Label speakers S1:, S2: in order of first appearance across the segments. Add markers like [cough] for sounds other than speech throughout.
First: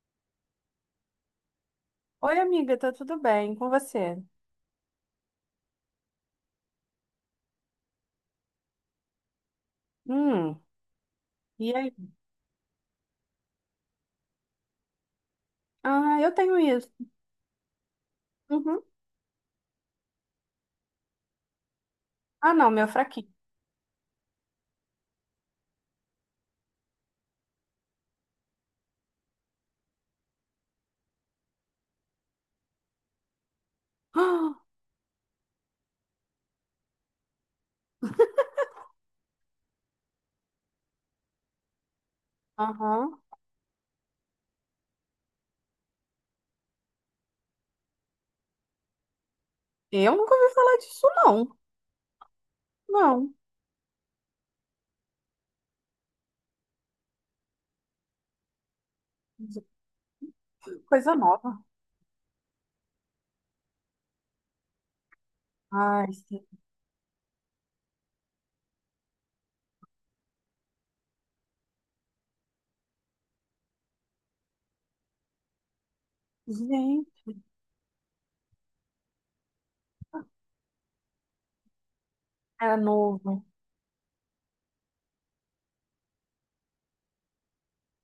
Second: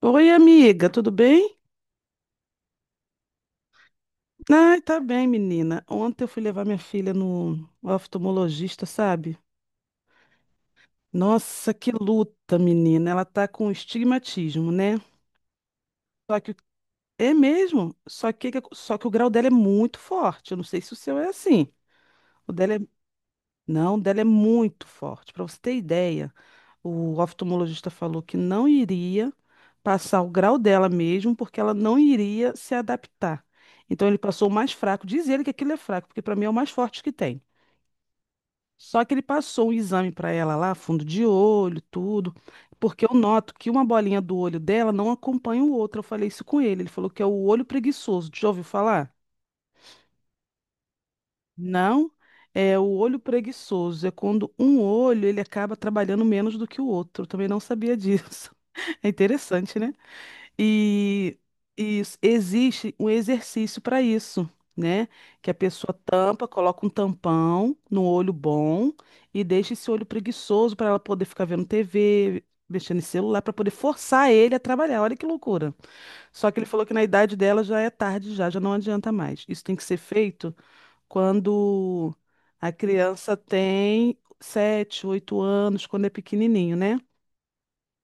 S1: Oi, amiga, tudo bem?
S2: Oi, amiga, tá tudo bem com você?
S1: Ai, tá bem, menina. Ontem eu fui levar minha filha no oftalmologista, sabe?
S2: Hum,
S1: Nossa,
S2: e
S1: que
S2: aí?
S1: luta, menina. Ela tá com estigmatismo, né?
S2: Ah, eu
S1: Só que
S2: tenho isso.
S1: é mesmo, só que
S2: Uhum.
S1: só que o grau dela é muito forte. Eu não sei se o seu é assim. O
S2: Ah, não,
S1: dela é
S2: meu fraquinho.
S1: Não, o dela é muito forte. Para você ter ideia, o oftalmologista falou que não iria passar o grau dela mesmo, porque ela não iria se adaptar. Então ele
S2: [gasps]
S1: passou o
S2: Ah.
S1: mais fraco. Diz ele que aquilo é fraco, porque para mim é o mais forte que tem. Só que ele passou um exame para ela lá, fundo de olho, tudo, porque eu
S2: Aham.
S1: noto que uma bolinha do olho dela não acompanha o outro. Eu falei isso com ele. Ele falou que é o olho preguiçoso. Já ouviu falar?
S2: Eu nunca ouvi falar disso, não.
S1: Não, é o olho
S2: Não.
S1: preguiçoso. É quando um olho ele acaba trabalhando menos do que o outro. Eu também não sabia disso. [laughs] É interessante, né?
S2: Coisa
S1: E,
S2: nova.
S1: existe um exercício para isso, né? Que a pessoa
S2: Ai, sim.
S1: tampa, coloca um tampão no olho bom e deixa esse olho preguiçoso para ela poder ficar vendo TV, mexendo em celular, para poder forçar ele a trabalhar. Olha que loucura. Só que ele falou que na
S2: Gente,
S1: idade dela já é tarde já, já não adianta mais. Isso tem que ser feito quando a
S2: é
S1: criança
S2: novo.
S1: tem 7, 8 anos, quando é pequenininho, né?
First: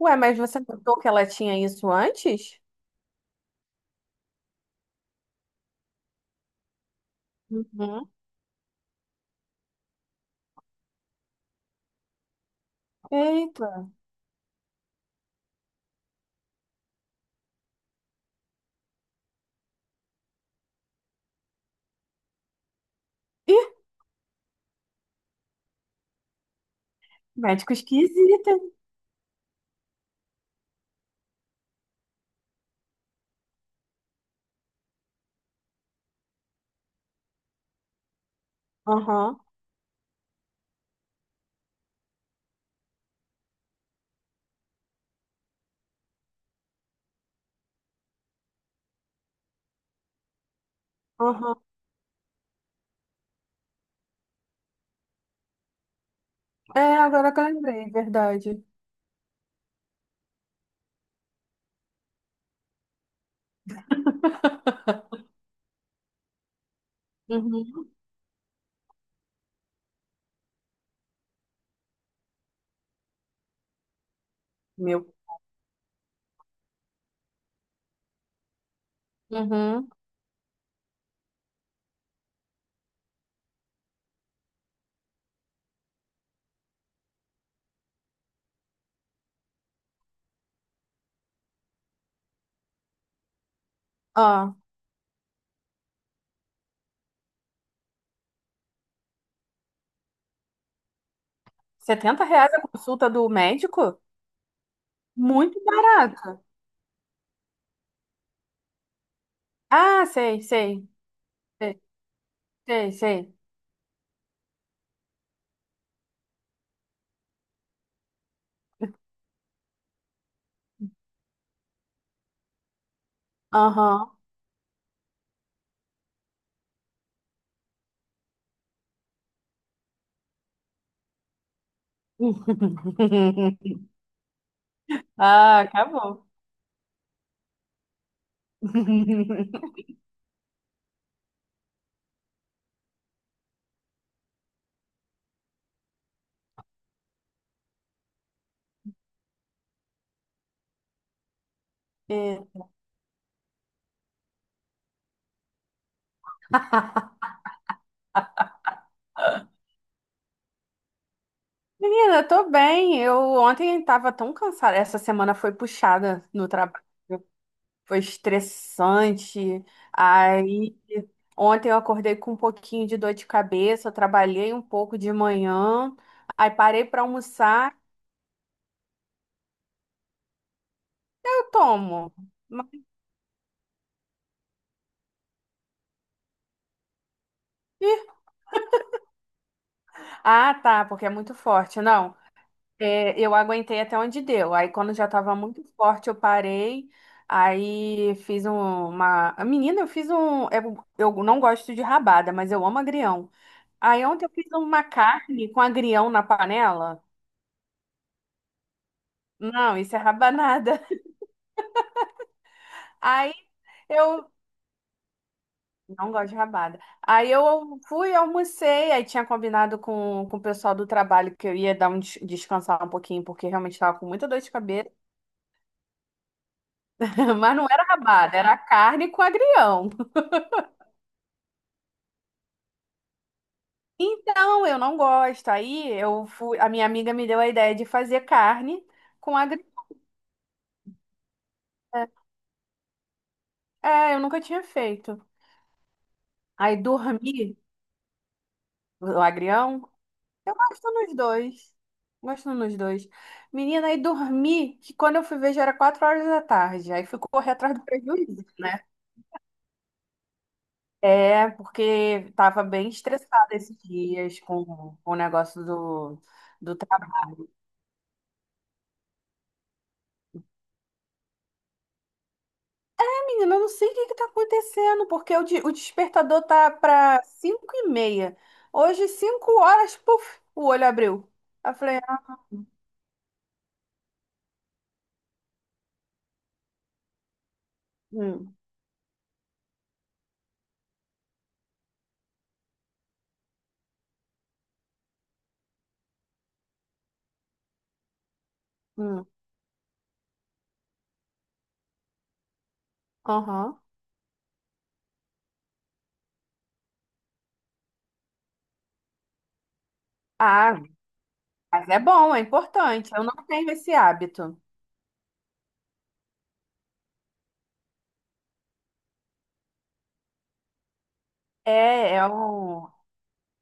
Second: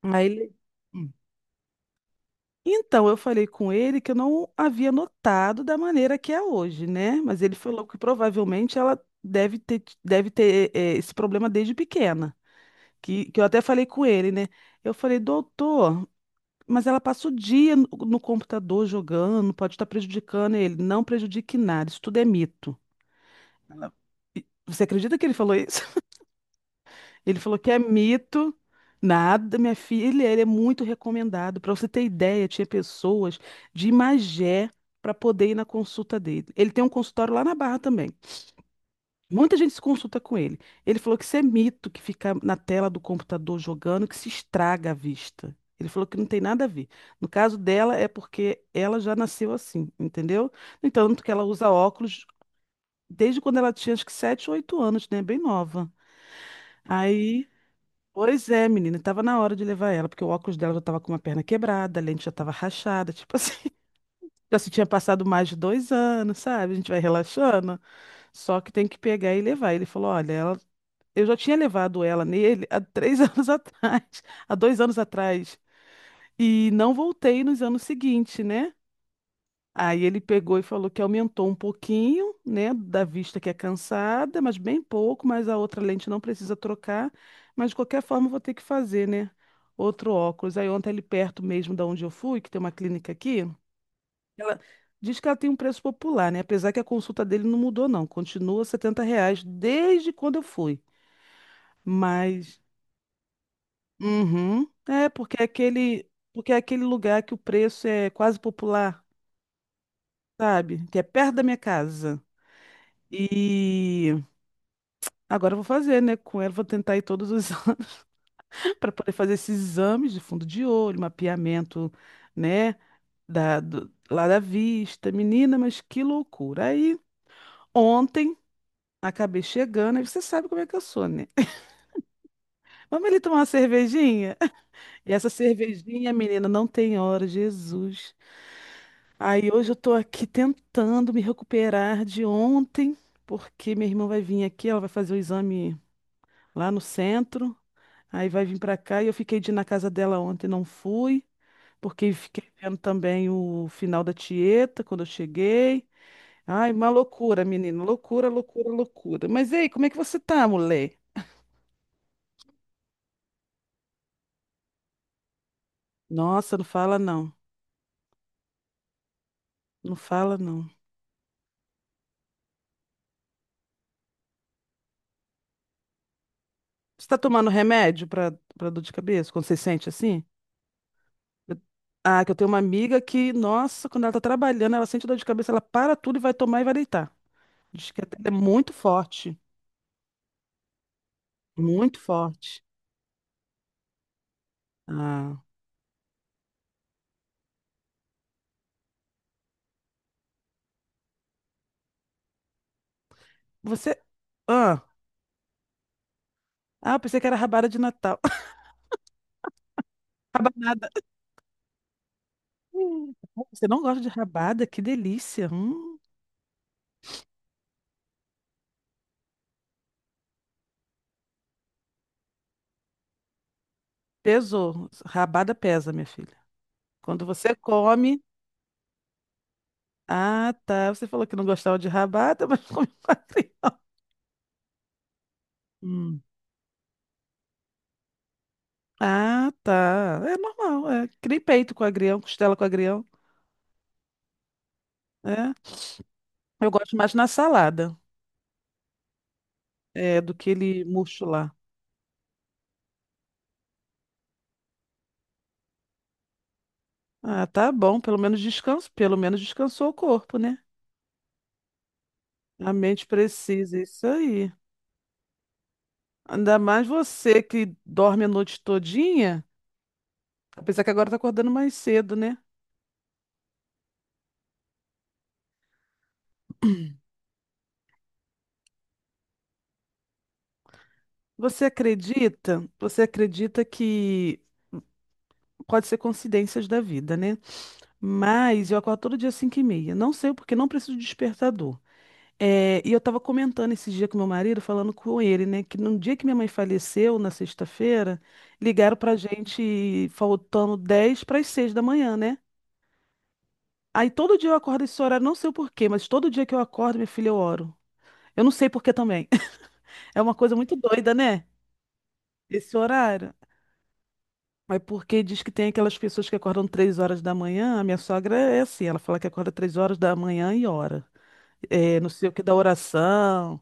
S2: Ué,
S1: Aí
S2: mas
S1: ele...
S2: você notou que
S1: Hum.
S2: ela tinha isso antes?
S1: Então, eu falei com ele que eu não havia notado da maneira que é hoje, né? Mas ele falou que
S2: Uhum.
S1: provavelmente ela deve ter esse problema desde pequena. Que eu até falei
S2: Eita.
S1: com ele, né? Eu falei, doutor, mas ela passa o dia no computador jogando, pode estar prejudicando ele. Não prejudique nada, isso tudo é mito.
S2: Ih,
S1: Ela, você acredita que ele falou isso? Ele falou que
S2: médico
S1: é
S2: esquisito,
S1: mito.
S2: hein?
S1: Nada, minha filha, ele é muito recomendado. Para você ter ideia, tinha pessoas de Magé para poder ir na consulta dele. Ele tem um consultório lá na Barra também.
S2: Aham,
S1: Muita gente se consulta com ele. Ele falou que isso é mito, que fica na tela do computador jogando, que se estraga a vista. Ele falou que não tem nada a ver. No caso dela, é porque ela já nasceu assim, entendeu? No entanto, que ela
S2: aham.
S1: usa óculos desde quando ela tinha acho que 7 ou 8 anos, né? Bem nova.
S2: É, agora que eu
S1: Aí.
S2: lembrei,
S1: Pois
S2: verdade.
S1: é, menina, tava na hora de levar ela, porque o óculos dela já tava com uma perna quebrada, a lente já tava rachada, tipo assim, [laughs] já se tinha passado
S2: [laughs]
S1: mais de 2 anos, sabe? A gente vai relaxando,
S2: Uhum.
S1: só que tem que pegar e levar. Ele falou, olha, ela... eu já tinha levado ela nele há 3 [laughs] anos atrás, há dois anos
S2: Meu.
S1: atrás, e não voltei nos anos seguintes, né?
S2: Uhum.
S1: Aí ele pegou e falou que aumentou um pouquinho, né, da vista que é cansada, mas bem pouco, mas a outra lente não precisa trocar, mas de qualquer forma eu vou ter que fazer, né, outro óculos. Aí ontem ali perto mesmo da onde eu fui, que tem uma clínica aqui,
S2: Ah.
S1: ela diz que ela tem um preço popular, né, apesar que a consulta dele não mudou não, continua R$70 desde quando eu fui,
S2: R$ 70
S1: mas,
S2: a consulta do médico?
S1: uhum, é
S2: Muito barato.
S1: porque é aquele lugar que o preço é quase popular,
S2: Ah, sei,
S1: sabe,
S2: sei,
S1: que é perto da minha
S2: sei,
S1: casa.
S2: sei, sei.
S1: E agora eu vou fazer, né? Com ela, vou tentar ir todos os [laughs] anos para poder fazer esses exames de fundo de olho, mapeamento, né?
S2: Aham.
S1: Lá da vista. Menina, mas que loucura. Aí, ontem, acabei chegando, aí você sabe como é que eu sou, né? [laughs] Vamos ali tomar uma
S2: [laughs]
S1: cervejinha? [laughs] E essa
S2: Ah,
S1: cervejinha,
S2: acabou.
S1: menina, não tem hora, Jesus. Aí hoje eu
S2: [laughs]
S1: tô aqui tentando me recuperar de ontem, porque minha irmã vai vir aqui, ela vai fazer o exame lá no centro. Aí vai vir pra cá e eu fiquei de ir na casa dela ontem, não fui, porque fiquei
S2: É.
S1: vendo também o final da Tieta quando eu cheguei. Ai, uma loucura, menino, loucura, loucura, loucura. Mas ei, como é que você tá, mulher?
S2: Menina, eu tô bem. Eu ontem tava tão cansada. Essa semana foi puxada no
S1: Nossa, não
S2: trabalho.
S1: fala não,
S2: Foi estressante.
S1: não fala não.
S2: Aí ontem eu acordei com um pouquinho de dor de cabeça. Eu trabalhei um pouco de manhã. Aí parei pra
S1: Você tá tomando
S2: almoçar.
S1: remédio pra dor de cabeça, quando você sente assim?
S2: Eu
S1: Eu-
S2: tomo.
S1: Ah, que eu tenho uma
S2: Mas,
S1: amiga que, nossa, quando ela tá trabalhando, ela sente dor de cabeça, ela para tudo e vai tomar e vai deitar. Diz
S2: e.
S1: que até é muito forte,
S2: Ah, tá, porque é muito forte.
S1: muito
S2: Não,
S1: forte.
S2: é, eu aguentei até onde deu. Aí, quando já tava
S1: Ah,
S2: muito forte, eu parei. Aí, fiz uma. Menina, eu fiz um. É, eu não gosto de rabada, mas eu amo agrião.
S1: você.
S2: Aí, ontem, eu fiz
S1: Ah,
S2: uma carne com agrião na
S1: ah, eu
S2: panela.
S1: pensei que era rabada de Natal. [laughs]
S2: Não, isso é rabanada.
S1: Rabanada.
S2: [laughs]
S1: Hum,
S2: Aí,
S1: Você não gosta de
S2: eu.
S1: rabada? Que delícia.
S2: Não gosto de rabada. Aí, eu fui, almocei. Aí, tinha combinado com o pessoal do trabalho que eu ia dar um descansar um pouquinho, porque realmente tava com muita dor de
S1: Pesou.
S2: cabeça.
S1: Rabada pesa, minha filha. Quando
S2: [laughs]
S1: você
S2: Mas não era
S1: come.
S2: rabada, era carne com agrião.
S1: Ah, tá. Você falou que não gostava de rabada, mas [laughs] come com agrião.
S2: Então, eu não gosto. Aí
S1: Hum.
S2: eu fui, a minha amiga me deu a ideia de fazer carne com
S1: Ah,
S2: agrião.
S1: tá. É normal. É. Que nem peito com agrião, costela com agrião.
S2: É, eu nunca tinha feito.
S1: É. Eu
S2: Aí
S1: gosto mais na
S2: dormi,
S1: salada,
S2: o agrião.
S1: é, do que
S2: Eu
S1: ele
S2: gosto nos
S1: murcho lá.
S2: dois. Gosto nos dois. Menina, aí dormi, que quando eu fui ver já era 4 horas da tarde. Aí fui
S1: Ah,
S2: correr
S1: tá
S2: atrás do
S1: bom. Pelo menos
S2: prejuízo, né?
S1: descanso. Pelo menos descansou o corpo, né?
S2: É, porque tava
S1: A
S2: bem
S1: mente
S2: estressada esses
S1: precisa. Isso
S2: dias
S1: aí.
S2: com o negócio do,
S1: Ainda
S2: do
S1: mais você que dorme a noite todinha, apesar que agora tá acordando mais cedo, né?
S2: Menina, eu não sei o que está acontecendo, porque o despertador tá para 5h30. Hoje, 5h, puf, o olho abriu.
S1: Você
S2: Aí eu falei, ah,
S1: acredita? Você acredita que pode ser coincidências da vida, né?
S2: hum,
S1: Mas eu acordo todo dia 5h30. Não sei porque não preciso de despertador. É, e eu estava comentando esse dia com meu marido, falando com ele, né? Que no dia que minha mãe faleceu, na sexta-feira, ligaram pra
S2: hum,
S1: gente faltando 5h50, né?
S2: aham.
S1: Aí todo dia eu acordo esse horário, não sei o porquê, mas todo dia que eu acordo, minha filha, eu oro. Eu não sei por que também. [laughs] É uma coisa
S2: Ah,
S1: muito doida, né?
S2: mas é bom, é
S1: Esse
S2: importante. Eu
S1: horário.
S2: não tenho esse hábito.
S1: Mas porque diz que tem aquelas pessoas que acordam 3 horas da manhã. A minha sogra é assim, ela fala que acorda 3 horas da manhã e ora. É, não
S2: É, é
S1: sei o que da
S2: um,
S1: oração.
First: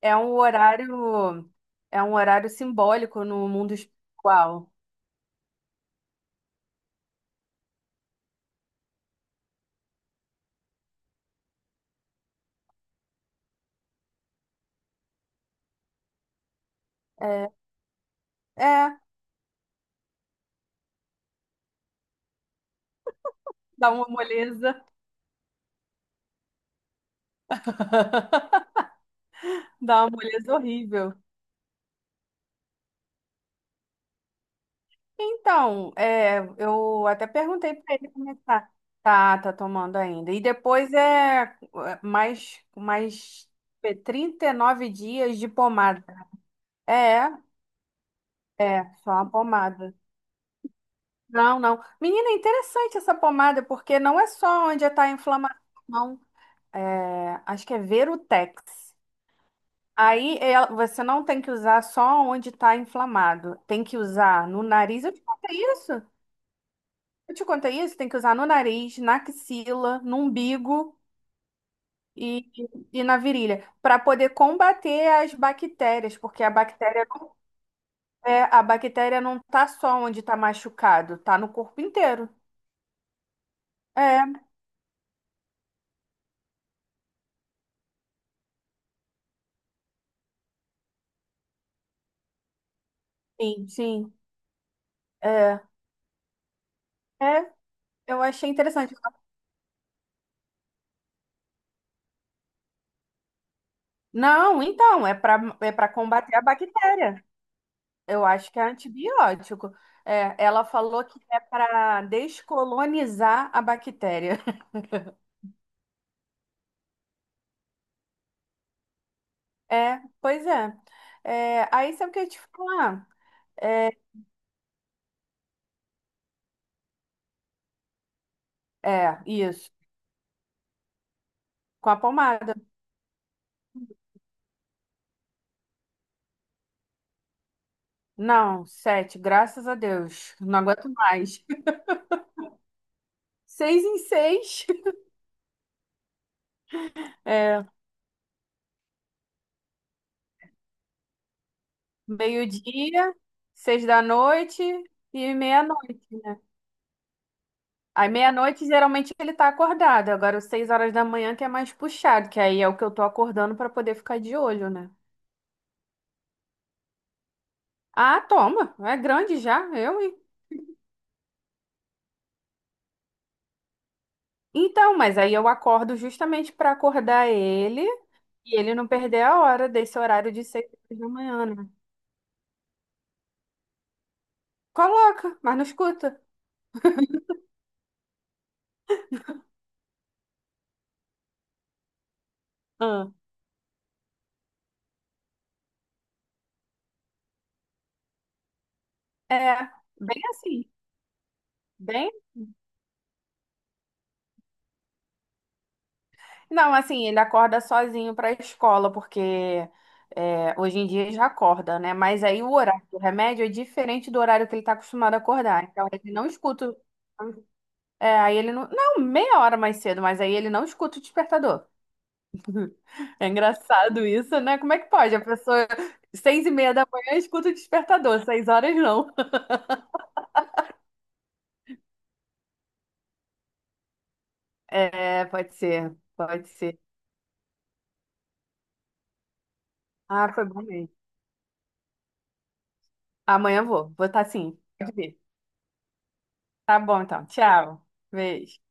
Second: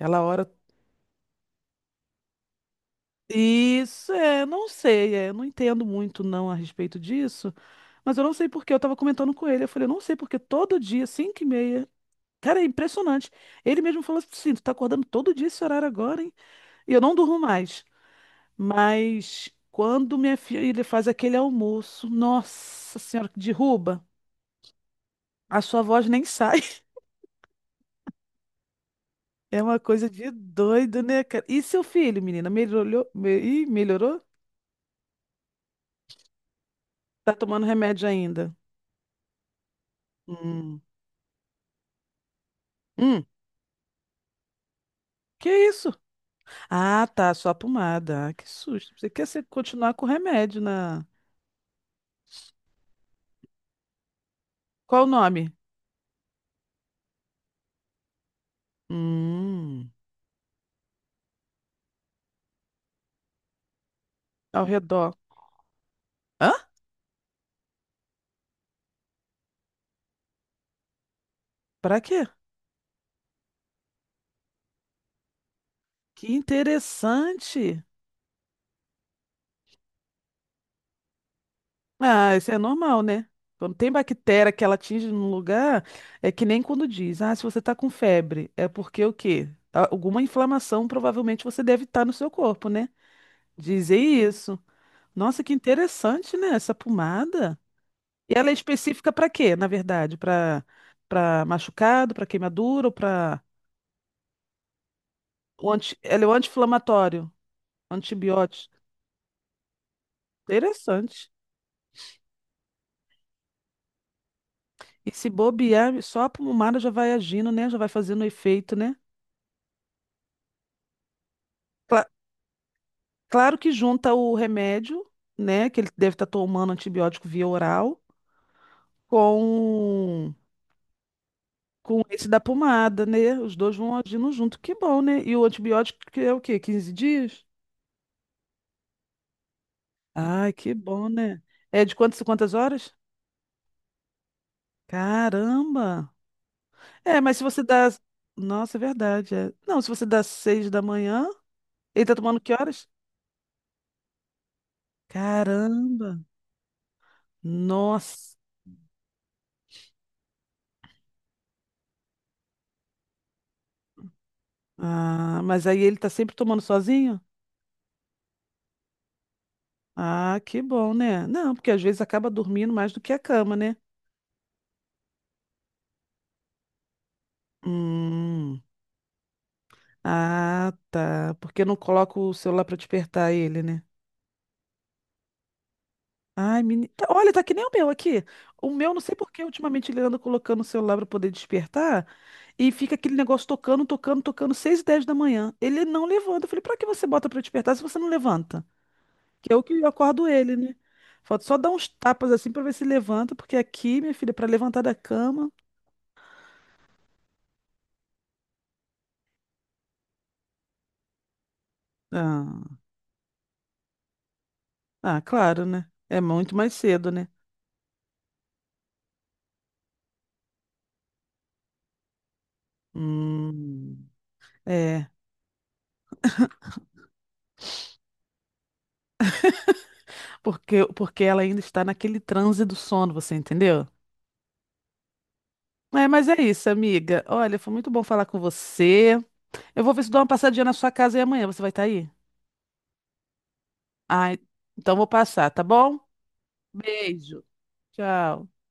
S2: é um
S1: ora.
S2: horário, é um horário simbólico no mundo
S1: Isso, é, não
S2: espiritual.
S1: sei, é, eu não entendo muito não a respeito disso. Mas eu não sei por que. Eu tava comentando com ele. Eu falei, eu não sei porque todo dia, cinco e meia. Cara, é impressionante. Ele mesmo falou assim: tu tá acordando todo dia esse horário agora, hein? E eu não durmo
S2: É,
S1: mais.
S2: é,
S1: Mas quando minha filha faz aquele almoço, nossa senhora, que
S2: dá
S1: derruba.
S2: uma moleza,
S1: A sua voz nem sai. [laughs] É uma
S2: dá
S1: coisa
S2: uma
S1: de
S2: moleza
S1: doido,
S2: horrível.
S1: né, cara? E seu filho, menina, melhorou? Ih, melhorou?
S2: Então, é, eu até
S1: Tá tomando
S2: perguntei para
S1: remédio
S2: ele como é que
S1: ainda?
S2: tá. Tá tomando ainda. E
S1: Hum.
S2: depois mais,
S1: Hum.
S2: mais 39 dias
S1: Que
S2: de
S1: isso?
S2: pomada.
S1: Ah,
S2: É,
S1: tá, só a pomada. Ah, que
S2: é,
S1: susto. Você
S2: só
S1: quer
S2: uma
S1: continuar
S2: pomada.
S1: com o remédio na.
S2: Não, não. Menina, é interessante essa pomada, porque não é só onde está
S1: Qual o
S2: a
S1: nome?
S2: inflamação, não. É, acho que é Verutex.
S1: Hum.
S2: Aí você não tem que usar só onde está inflamado. Tem que usar no
S1: Ao
S2: nariz.
S1: redor.
S2: Eu te contei isso?
S1: Hã?
S2: Eu te contei isso, tem que usar no nariz, na axila, no umbigo
S1: Pra quê?
S2: e, e na virilha, para poder combater as bactérias,
S1: Que
S2: porque a bactéria não
S1: interessante.
S2: é, a bactéria não tá só onde tá machucado, tá no corpo inteiro.
S1: Ah, isso é normal, né? Quando tem
S2: É,
S1: bactéria que ela atinge num lugar, é que nem quando diz, ah, se você tá com febre, é porque o quê? Alguma inflamação provavelmente você deve estar no seu corpo, né?
S2: sim,
S1: Dizer
S2: sim,
S1: isso. Nossa, que
S2: é,
S1: interessante, né? Essa
S2: é,
S1: pomada.
S2: eu
S1: E ela
S2: achei
S1: é
S2: interessante.
S1: específica pra quê, na verdade? Pra para machucado, pra queimadura ou para
S2: Não, então, é para
S1: o
S2: é para
S1: anti... ela é o
S2: combater a bactéria.
S1: anti-inflamatório,
S2: Eu acho que é
S1: antibiótico.
S2: antibiótico. É, ela falou que
S1: Interessante.
S2: é para descolonizar a bactéria.
S1: E se bobear, só a pomada já vai agindo, né? Já vai fazendo efeito, né?
S2: É, pois é. É, aí
S1: Cla-
S2: sabe o que eu ia te falar?
S1: Claro que
S2: É,
S1: junta o remédio, né, que ele deve estar tomando antibiótico via oral,
S2: é, isso.
S1: com
S2: Com a
S1: com esse da
S2: pomada.
S1: pomada, né? Os dois vão agindo junto, que bom, né? E o antibiótico que é o quê? 15 dias?
S2: Não, sete, graças a Deus.
S1: Ai,
S2: Não
S1: que
S2: aguento
S1: bom, né?
S2: mais. [laughs]
S1: É de quantas horas?
S2: 6 em 6. [laughs]
S1: Caramba! É, mas se você
S2: É,
S1: dá. Nossa, é verdade. É. Não, se você dá 6 da manhã, ele tá tomando que horas?
S2: meio-dia, 6 da noite e meia-noite,
S1: Caramba!
S2: né? Aí
S1: Nossa!
S2: meia-noite geralmente ele tá acordado. Agora, às 6 horas da manhã que é mais puxado, que aí é o que eu tô acordando pra poder ficar de olho, né?
S1: Ah, mas aí ele tá sempre tomando sozinho?
S2: Ah, toma. É grande já, eu, hein?
S1: Ah, que bom, né? Não, porque às vezes acaba dormindo mais do que a cama, né?
S2: Então, mas aí eu acordo justamente pra acordar ele e
S1: Hum.
S2: ele não perder a hora desse horário de seis
S1: Ah,
S2: horas da
S1: tá.
S2: manhã,
S1: Porque eu
S2: né?
S1: não coloco o celular pra despertar ele, né?
S2: Coloca, mas não escuta.
S1: Ai, menina. Olha, tá que nem o meu aqui. O meu, não sei por que, ultimamente ele anda colocando o celular pra poder despertar e fica
S2: Ah.
S1: aquele negócio tocando, tocando, tocando, 6h10. Ele não levanta. Eu falei, pra que você bota pra despertar se você não levanta? Que é
S2: É,
S1: o que
S2: bem
S1: acordo ele,
S2: assim,
S1: né? Falta só dar uns
S2: bem.
S1: tapas assim pra ver se levanta, porque aqui, minha filha, pra levantar da cama.
S2: Não, assim, ele acorda sozinho para a escola, porque é, hoje em dia já acorda, né? Mas aí o
S1: Ah.
S2: horário do remédio é diferente do horário que ele está acostumado a
S1: Ah,
S2: acordar.
S1: claro,
S2: Então
S1: né?
S2: ele
S1: É
S2: não
S1: muito mais
S2: escuta.
S1: cedo, né?
S2: É, aí ele não. Não, meia hora mais cedo, mas aí ele não escuta o despertador. É engraçado
S1: Hum,
S2: isso, né? Como é que
S1: é,
S2: pode? A pessoa, 6h30 da manhã, escuta o despertador, 6 horas não.
S1: porque ela ainda está naquele transe do sono, você entendeu?
S2: É, pode ser,
S1: É, mas é
S2: pode
S1: isso,
S2: ser.
S1: amiga. Olha, foi muito bom falar com você. Eu vou ver se dou uma
S2: Ah, foi bom
S1: passadinha na
S2: mesmo.
S1: sua casa e amanhã você vai estar aí?
S2: Amanhã eu vou estar
S1: Ah,
S2: sim. Pode
S1: então vou
S2: ver.
S1: passar, tá bom?
S2: Tá bom, então.
S1: Beijo.
S2: Tchau.
S1: Tchau.
S2: Beijo.